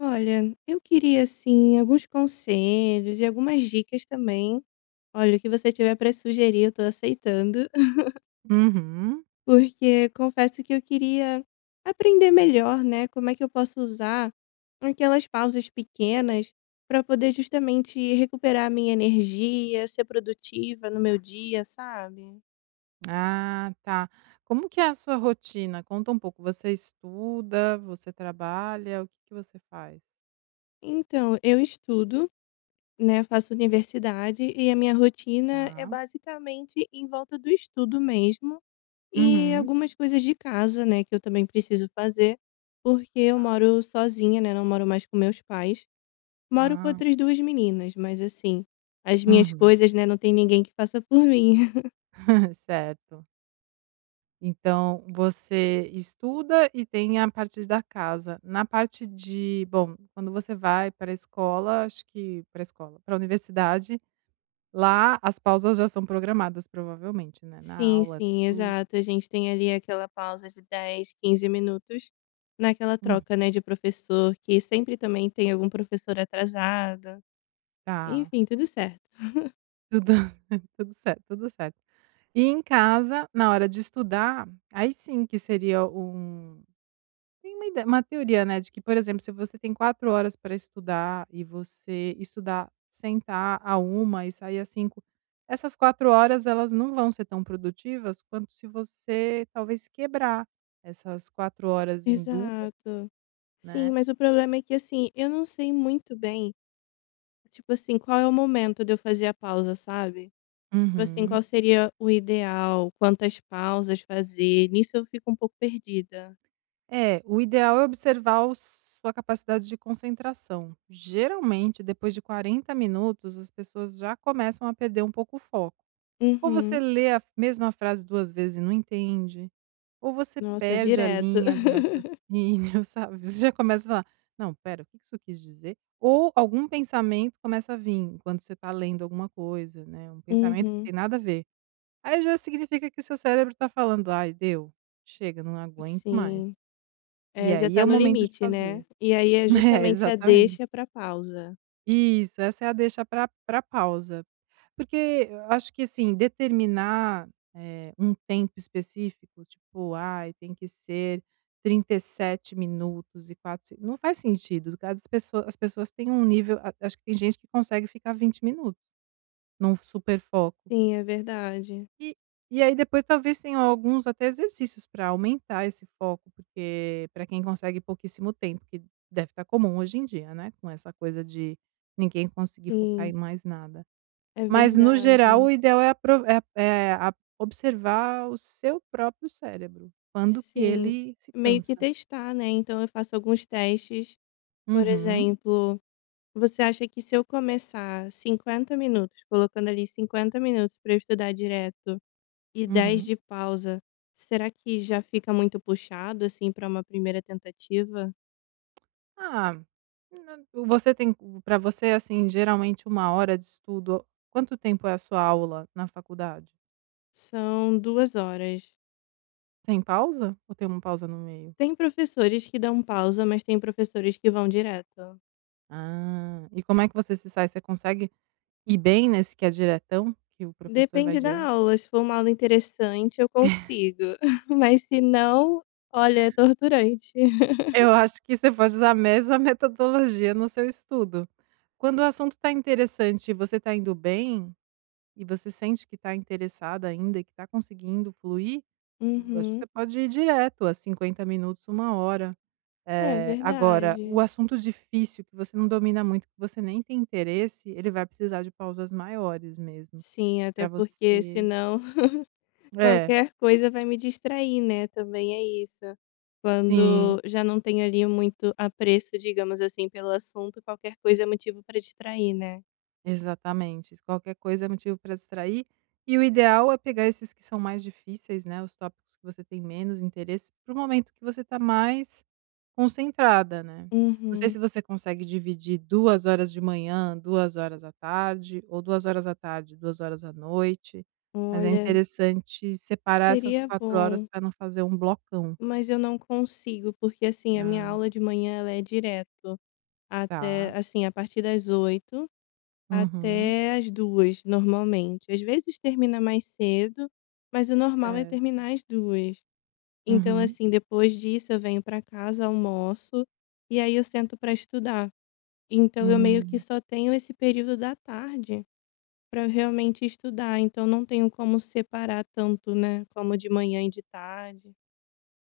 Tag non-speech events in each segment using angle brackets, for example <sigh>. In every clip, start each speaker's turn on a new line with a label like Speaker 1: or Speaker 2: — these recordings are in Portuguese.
Speaker 1: Olha, eu queria assim alguns conselhos e algumas dicas também. Olha, o que você tiver para sugerir, eu tô aceitando, <laughs>
Speaker 2: Uhum.
Speaker 1: porque confesso que eu queria aprender melhor, né? Como é que eu posso usar aquelas pausas pequenas para poder justamente recuperar a minha energia, ser produtiva no meu dia, sabe?
Speaker 2: Ah, tá. Como que é a sua rotina? Conta um pouco. Você estuda, você trabalha, o que que você faz?
Speaker 1: Então, eu estudo, né? Faço universidade e a minha rotina é
Speaker 2: Tá.
Speaker 1: basicamente em volta do estudo mesmo. E
Speaker 2: Uhum.
Speaker 1: algumas coisas de casa, né, que eu também preciso fazer, porque eu moro sozinha, né, não moro mais com meus pais. Moro com
Speaker 2: Ah,
Speaker 1: outras 2 meninas, mas assim, as minhas
Speaker 2: uhum.
Speaker 1: coisas, né, não tem ninguém que faça por mim. <laughs>
Speaker 2: <laughs> Certo. Então, você estuda e tem a parte da casa. Na parte de, bom, quando você vai para a escola, acho que para a escola, para a universidade, lá as pausas já são programadas, provavelmente, né? Na
Speaker 1: Sim,
Speaker 2: aula,
Speaker 1: sim,
Speaker 2: tudo.
Speaker 1: exato. A gente tem ali aquela pausa de 10, 15 minutos naquela
Speaker 2: Hum,
Speaker 1: troca, né, de professor, que sempre também tem algum professor atrasado.
Speaker 2: tá.
Speaker 1: Enfim, tudo certo.
Speaker 2: Tudo Tudo certo, tudo certo. E em casa, na hora de estudar, aí sim que seria um tem uma teoria, né, de que, por exemplo, se você tem 4 horas para estudar e você estudar, sentar a uma e sair às cinco, essas 4 horas elas não vão ser tão produtivas quanto se você talvez quebrar essas 4 horas em duas,
Speaker 1: Exato. Sim,
Speaker 2: né.
Speaker 1: mas o problema é que, assim, eu não sei muito bem. Tipo assim, qual é o momento de eu fazer a pausa, sabe? Tipo assim,
Speaker 2: Uhum.
Speaker 1: qual seria o ideal? Quantas pausas fazer? Nisso eu fico um pouco perdida.
Speaker 2: É, o ideal é observar o sua capacidade de concentração. Geralmente, depois de 40 minutos, as pessoas já começam a perder um pouco o foco. Ou você
Speaker 1: Uhum.
Speaker 2: lê a mesma frase duas vezes e não entende, ou você
Speaker 1: Nossa,
Speaker 2: perde a
Speaker 1: direto.
Speaker 2: linha de raciocínio,
Speaker 1: <laughs>
Speaker 2: <laughs> sabe? Você já começa a falar: "Não, pera, o que que isso quis dizer?" Ou algum pensamento começa a vir enquanto você está lendo alguma coisa, né, um pensamento que
Speaker 1: Uhum.
Speaker 2: tem nada a ver. Aí já significa que seu cérebro está falando: "Ai, deu, chega, não aguento mais".
Speaker 1: Sim.
Speaker 2: E
Speaker 1: É, já
Speaker 2: aí é
Speaker 1: tá
Speaker 2: o
Speaker 1: no
Speaker 2: momento de
Speaker 1: limite,
Speaker 2: fazer.
Speaker 1: né? E aí é
Speaker 2: <laughs> É,
Speaker 1: justamente a
Speaker 2: exatamente.
Speaker 1: deixa pra pausa.
Speaker 2: Isso, essa é a deixa para pausa. Porque eu acho que, assim, determinar, um tempo específico, tipo: "Ai, tem que ser 37 minutos e 4, se" não faz sentido, cada pessoa as pessoas têm um nível a acho que tem gente que consegue ficar 20 minutos num super foco.
Speaker 1: Sim, é verdade.
Speaker 2: E e aí depois talvez tenham alguns até exercícios para aumentar esse foco, porque para quem consegue pouquíssimo tempo, que deve estar comum hoje em dia, né, com essa coisa de ninguém conseguir focar em
Speaker 1: Sim,
Speaker 2: mais nada.
Speaker 1: é
Speaker 2: Mas no geral o
Speaker 1: verdade.
Speaker 2: ideal é apro é é a observar o seu próprio cérebro, quando que
Speaker 1: Sim.
Speaker 2: ele se
Speaker 1: Meio que
Speaker 2: cansa.
Speaker 1: testar, né? Então eu faço alguns testes, por
Speaker 2: Uhum,
Speaker 1: exemplo. Você acha que se eu começar 50 minutos, colocando ali 50 minutos para eu estudar direto e 10
Speaker 2: uhum.
Speaker 1: de pausa, será que já fica muito puxado, assim, para uma primeira tentativa?
Speaker 2: Ah, na você tem para você, assim, geralmente uma hora de estudo, quanto tempo é a sua aula na faculdade?
Speaker 1: São 2 horas.
Speaker 2: Tem pausa? Ou tem uma pausa no meio?
Speaker 1: Tem professores que dão pausa, mas tem professores que vão direto.
Speaker 2: Ah, e como é que você se sai? Você consegue ir bem nesse que é diretão, que o professor vai
Speaker 1: Depende da
Speaker 2: direto?
Speaker 1: aula, se for uma aula interessante eu consigo, <laughs> mas se não, olha, é torturante.
Speaker 2: Eu acho que você pode usar a mesma metodologia no seu estudo. Quando o assunto está interessante e você está indo bem, e você sente que está interessada ainda e que está conseguindo fluir, eu acho que
Speaker 1: Uhum.
Speaker 2: você pode ir direto a 50 minutos, uma hora.
Speaker 1: É
Speaker 2: Agora, o
Speaker 1: verdade.
Speaker 2: assunto difícil que você não domina muito, que você nem tem interesse, ele vai precisar de pausas maiores mesmo.
Speaker 1: Sim, até
Speaker 2: Pra
Speaker 1: porque
Speaker 2: você
Speaker 1: senão.
Speaker 2: é,
Speaker 1: Qualquer coisa vai me distrair, né, também é isso.
Speaker 2: sim,
Speaker 1: Quando já não tenho ali muito apreço, digamos assim, pelo assunto, qualquer coisa é motivo para distrair, né.
Speaker 2: exatamente. Qualquer coisa é motivo pra distrair, e o ideal é pegar esses que são mais difíceis, né, os tópicos que você tem menos interesse, para o momento que você tá mais concentrada, né. Não sei
Speaker 1: Uhum.
Speaker 2: se você consegue dividir 2 horas de manhã, 2 horas à tarde, ou 2 horas à tarde, 2 horas à noite, mas é
Speaker 1: Olha,
Speaker 2: interessante separar essas
Speaker 1: seria
Speaker 2: 4 horas
Speaker 1: bom,
Speaker 2: pra não fazer um blocão.
Speaker 1: mas eu não consigo, porque, assim, a minha
Speaker 2: Ah,
Speaker 1: aula de manhã ela é direto, até
Speaker 2: tá.
Speaker 1: assim, a partir das oito
Speaker 2: Uhum.
Speaker 1: até as duas normalmente. Às vezes termina mais cedo, mas o normal é
Speaker 2: Certo.
Speaker 1: terminar às duas. Então,
Speaker 2: Uhum.
Speaker 1: assim, depois disso eu venho pra casa, almoço, e aí eu sento pra estudar. Então eu meio que
Speaker 2: Hum.
Speaker 1: só tenho esse período da tarde pra realmente estudar, então não tenho como separar tanto, né, como de manhã e de tarde.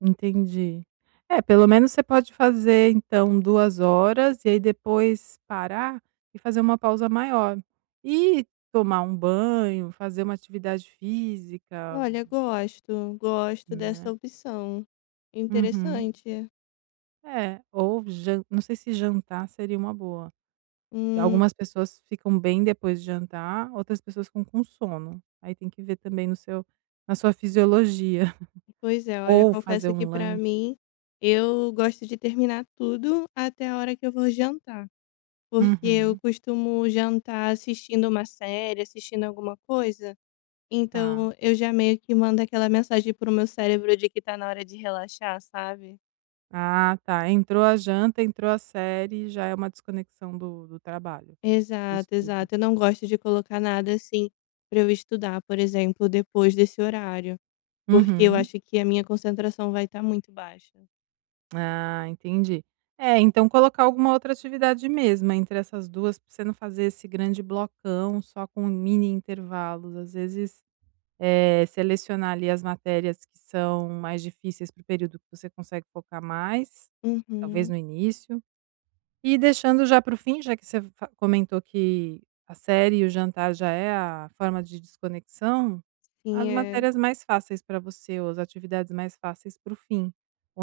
Speaker 2: Entendi. É, pelo menos você pode fazer então 2 horas e aí depois parar e fazer uma pausa maior. E tomar um banho, fazer uma atividade física,
Speaker 1: Olha, gosto, gosto dessa
Speaker 2: né.
Speaker 1: opção.
Speaker 2: Uhum.
Speaker 1: Interessante.
Speaker 2: É, ou jan não sei se jantar seria uma boa.
Speaker 1: Hum,
Speaker 2: Algumas pessoas ficam bem depois de jantar, outras pessoas ficam com sono. Aí tem que ver também no seu na sua fisiologia. <laughs>
Speaker 1: pois é, olha,
Speaker 2: Ou fazer
Speaker 1: confesso que
Speaker 2: um
Speaker 1: pra
Speaker 2: lanche.
Speaker 1: mim eu gosto de terminar tudo até a hora que eu vou jantar. Porque eu
Speaker 2: Uhum.
Speaker 1: costumo jantar assistindo uma série, assistindo alguma coisa,
Speaker 2: Tá.
Speaker 1: então eu já meio que mando aquela mensagem pro meu cérebro de que tá na hora de relaxar, sabe.
Speaker 2: Ah, tá. Entrou a janta, entrou a série, já é uma desconexão do trabalho, do
Speaker 1: Exato,
Speaker 2: estudo.
Speaker 1: exato. Eu não gosto de colocar nada, assim, pra eu estudar, por exemplo, depois desse horário, porque eu
Speaker 2: Uhum.
Speaker 1: acho que a minha concentração vai estar muito baixa.
Speaker 2: Ah, entendi. É, então colocar alguma outra atividade mesma entre essas 2, para você não fazer esse grande blocão só com mini intervalos. Às vezes, selecionar ali as matérias que são mais difíceis para o período que você consegue focar mais, talvez
Speaker 1: Uhum.
Speaker 2: no início. E deixando já para o fim, já que você fa comentou que a série e o jantar já é a forma de desconexão,
Speaker 1: Sim,
Speaker 2: as
Speaker 1: é.
Speaker 2: matérias mais fáceis para você ou as atividades mais fáceis para o fim,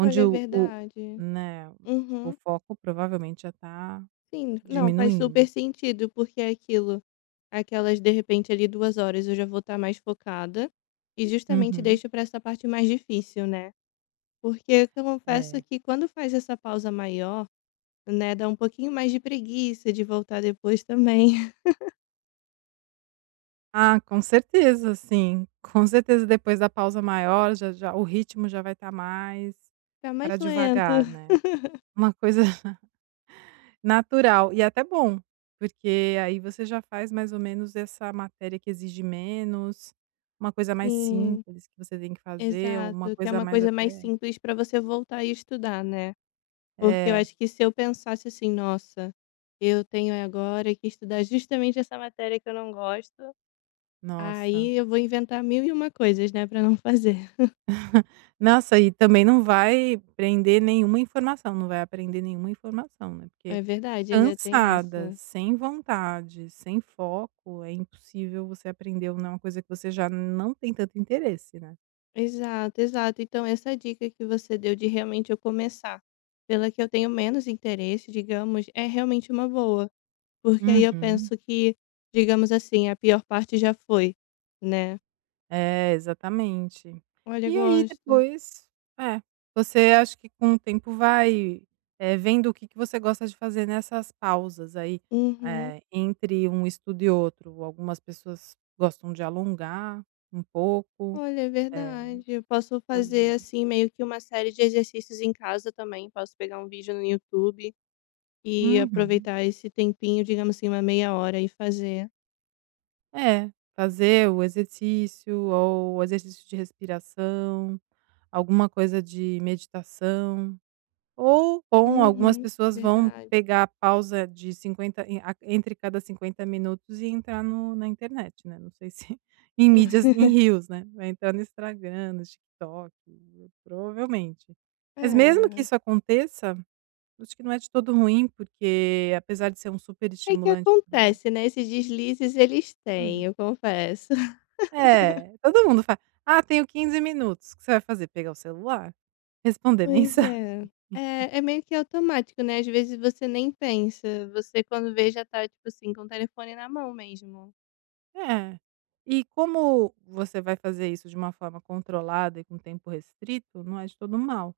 Speaker 1: Olha, é
Speaker 2: o,
Speaker 1: verdade.
Speaker 2: né, tipo, o
Speaker 1: Uhum.
Speaker 2: foco provavelmente já está
Speaker 1: Sim, não, faz
Speaker 2: diminuindo.
Speaker 1: super sentido, porque é aquilo, aquelas de repente ali 2 horas eu já vou estar mais focada, e justamente
Speaker 2: Uhum.
Speaker 1: deixo para essa parte mais difícil, né. Porque eu confesso
Speaker 2: É.
Speaker 1: que quando faz essa pausa maior, né, dá um pouquinho mais de preguiça de voltar depois também, <laughs>
Speaker 2: Ah, com certeza, sim. <laughs> Com certeza depois da pausa maior já o ritmo já vai estar mais
Speaker 1: fica
Speaker 2: para
Speaker 1: mais lento.
Speaker 2: devagar, né. Uma coisa natural e é até bom, porque aí você já faz mais ou menos essa matéria que exige menos, uma coisa mais
Speaker 1: Sim,
Speaker 2: simples que você tem que fazer, uma
Speaker 1: exato, que é
Speaker 2: coisa
Speaker 1: uma
Speaker 2: mais
Speaker 1: coisa mais
Speaker 2: até
Speaker 1: simples para você voltar e estudar, né. Porque eu
Speaker 2: é,
Speaker 1: acho que se eu pensasse assim: "Nossa, eu tenho agora que estudar justamente essa matéria que eu não gosto".
Speaker 2: nossa.
Speaker 1: Aí eu vou inventar mil e uma coisas, né, pra não <laughs> fazer.
Speaker 2: Nossa, e também não vai prender nenhuma informação, não vai aprender nenhuma informação, né, porque
Speaker 1: É verdade, ainda tem
Speaker 2: cansada,
Speaker 1: essa.
Speaker 2: sem vontade, sem foco, é impossível você aprender uma coisa que você já não tem tanto interesse, né.
Speaker 1: Exato, exato. Então essa dica que você deu de realmente eu começar pela que eu tenho menos interesse, digamos, é realmente uma boa, porque aí eu
Speaker 2: Uhum.
Speaker 1: penso que, digamos assim, a pior parte já foi, né.
Speaker 2: É, exatamente.
Speaker 1: Olha,
Speaker 2: E aí
Speaker 1: gosto.
Speaker 2: depois é, você acho que com o tempo vai, vendo o que que você gosta de fazer nessas pausas aí,
Speaker 1: Uhum.
Speaker 2: entre um estudo e outro. Algumas pessoas gostam de alongar um pouco,
Speaker 1: Olha, é
Speaker 2: eh
Speaker 1: verdade. Eu posso fazer,
Speaker 2: Fazer.
Speaker 1: assim, meio que uma série de exercícios em casa também, posso pegar um vídeo no YouTube. E
Speaker 2: Uhum.
Speaker 1: aproveitar esse tempinho, digamos assim, uma meia hora e fazer.
Speaker 2: É, fazer o exercício ou exercício de respiração, alguma coisa de meditação. Ou bom, algumas
Speaker 1: Uhum,
Speaker 2: pessoas vão
Speaker 1: verdade.
Speaker 2: pegar a pausa de 50 e a entre cada 50 minutos e entrar na internet, né, não sei se <laughs> em mídias em reels, né, vai entrar no Instagram, no TikTok, provavelmente. Mas mesmo que
Speaker 1: É.
Speaker 2: isso aconteça, acho que não é de todo ruim, porque apesar de ser um super
Speaker 1: É que
Speaker 2: estimulante para
Speaker 1: acontece, né, esses deslizes eles têm,
Speaker 2: hum,
Speaker 1: eu confesso. <laughs>
Speaker 2: todo mundo fala: "Ah, tenho 15 minutos", o que você vai fazer, pegar o celular? Responder <laughs>
Speaker 1: Pois
Speaker 2: mensagem?
Speaker 1: é. É, é meio que automático, né, às vezes você nem pensa, você quando vê já tá, tipo assim, com o telefone na mão mesmo.
Speaker 2: É. E como você vai fazer isso de uma forma controlada e com tempo restrito, não é de todo mal.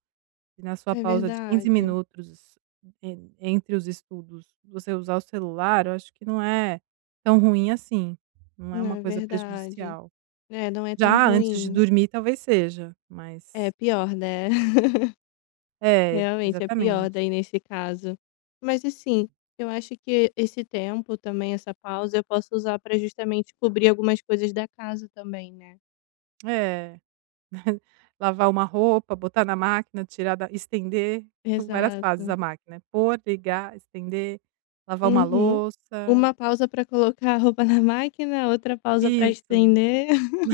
Speaker 2: Se na sua
Speaker 1: É
Speaker 2: pausa de 15
Speaker 1: verdade.
Speaker 2: minutos en entre os estudos, você usar o celular, eu acho que não é tão ruim assim, não é
Speaker 1: Não,
Speaker 2: uma
Speaker 1: é
Speaker 2: coisa
Speaker 1: verdade.
Speaker 2: prejudicial.
Speaker 1: É, não é tão
Speaker 2: Já antes de
Speaker 1: ruim.
Speaker 2: dormir talvez seja,
Speaker 1: É
Speaker 2: mas
Speaker 1: pior, né? <laughs>
Speaker 2: é,
Speaker 1: Realmente é pior
Speaker 2: exatamente.
Speaker 1: daí nesse caso. Mas assim, eu acho que esse tempo também, essa pausa, eu posso usar para justamente cobrir algumas coisas da casa também, né.
Speaker 2: É. Lavar uma roupa, botar na máquina, tirar da estender, <laughs> são várias fases
Speaker 1: Exato.
Speaker 2: a máquina, né? Pôr, ligar, estender, lavar uma
Speaker 1: Uhum.
Speaker 2: louça.
Speaker 1: Uma pausa para colocar a roupa <laughs> na máquina, outra pausa para
Speaker 2: Isso,
Speaker 1: estender. <laughs>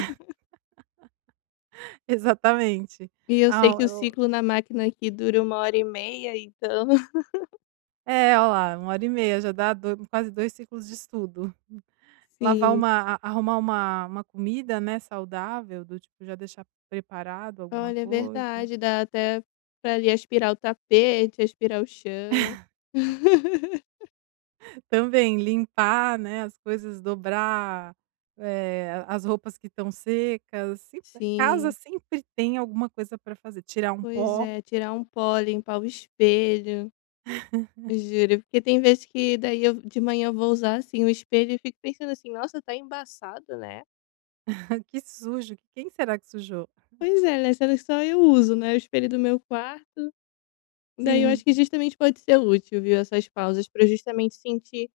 Speaker 2: <laughs> exatamente.
Speaker 1: E eu sei
Speaker 2: Ah,
Speaker 1: que o ciclo na máquina aqui dura uma hora e meia, então <laughs>
Speaker 2: olha lá, 1 hora e meia já dá do quase 2 ciclos de estudo. Lavar
Speaker 1: Sim.
Speaker 2: uma a arrumar uma comida, né, saudável, do tipo já deixar preparado alguma
Speaker 1: Olha, é
Speaker 2: coisa.
Speaker 1: verdade, dá até para ali aspirar o tapete, aspirar o chão. <laughs>
Speaker 2: Também, limpar, né, as coisas, dobrar, as roupas que estão secas, sempre casa
Speaker 1: Sim.
Speaker 2: sempre tem alguma coisa para fazer, tirar um
Speaker 1: Pois
Speaker 2: pó,
Speaker 1: é, tirar um pó, limpar o espelho, juro, porque tem vezes que daí eu de manhã eu vou usar, assim, o espelho e fico pensando assim: "Nossa, tá embaçado, né".
Speaker 2: <laughs> que sujo, quem será que sujou?
Speaker 1: Pois é, né, sendo que só eu uso, né, o espelho do meu quarto, daí eu acho
Speaker 2: Sim,
Speaker 1: que justamente pode ser útil, viu, essas pausas pra eu justamente sentir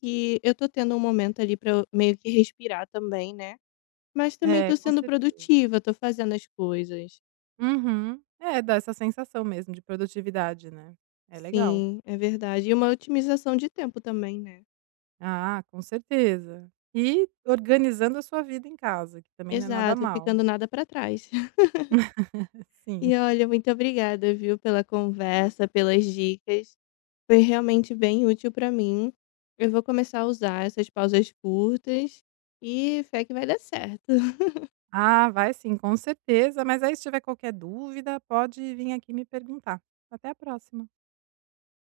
Speaker 1: que eu tô tendo um momento ali pra eu meio que respirar também, né, mas também
Speaker 2: é,
Speaker 1: tô
Speaker 2: com
Speaker 1: sendo
Speaker 2: certeza
Speaker 1: produtiva, tô fazendo as coisas.
Speaker 2: uhum. É, dá essa sensação mesmo de produtividade, né, é legal.
Speaker 1: Sim, é verdade. E uma otimização de tempo também, né.
Speaker 2: Ah, com certeza. E organizando a sua vida em casa, que também não é nada
Speaker 1: Exato,
Speaker 2: mal.
Speaker 1: ficando nada pra trás.
Speaker 2: <laughs> Sim.
Speaker 1: E olha, muito obrigada, viu, pela conversa, pelas dicas. Foi realmente bem útil para mim. Eu vou começar a usar essas pausas curtas e fé que vai dar certo.
Speaker 2: Ah, vai sim, com certeza. Mas aí se tiver qualquer dúvida, pode vir aqui me perguntar. Até a próxima.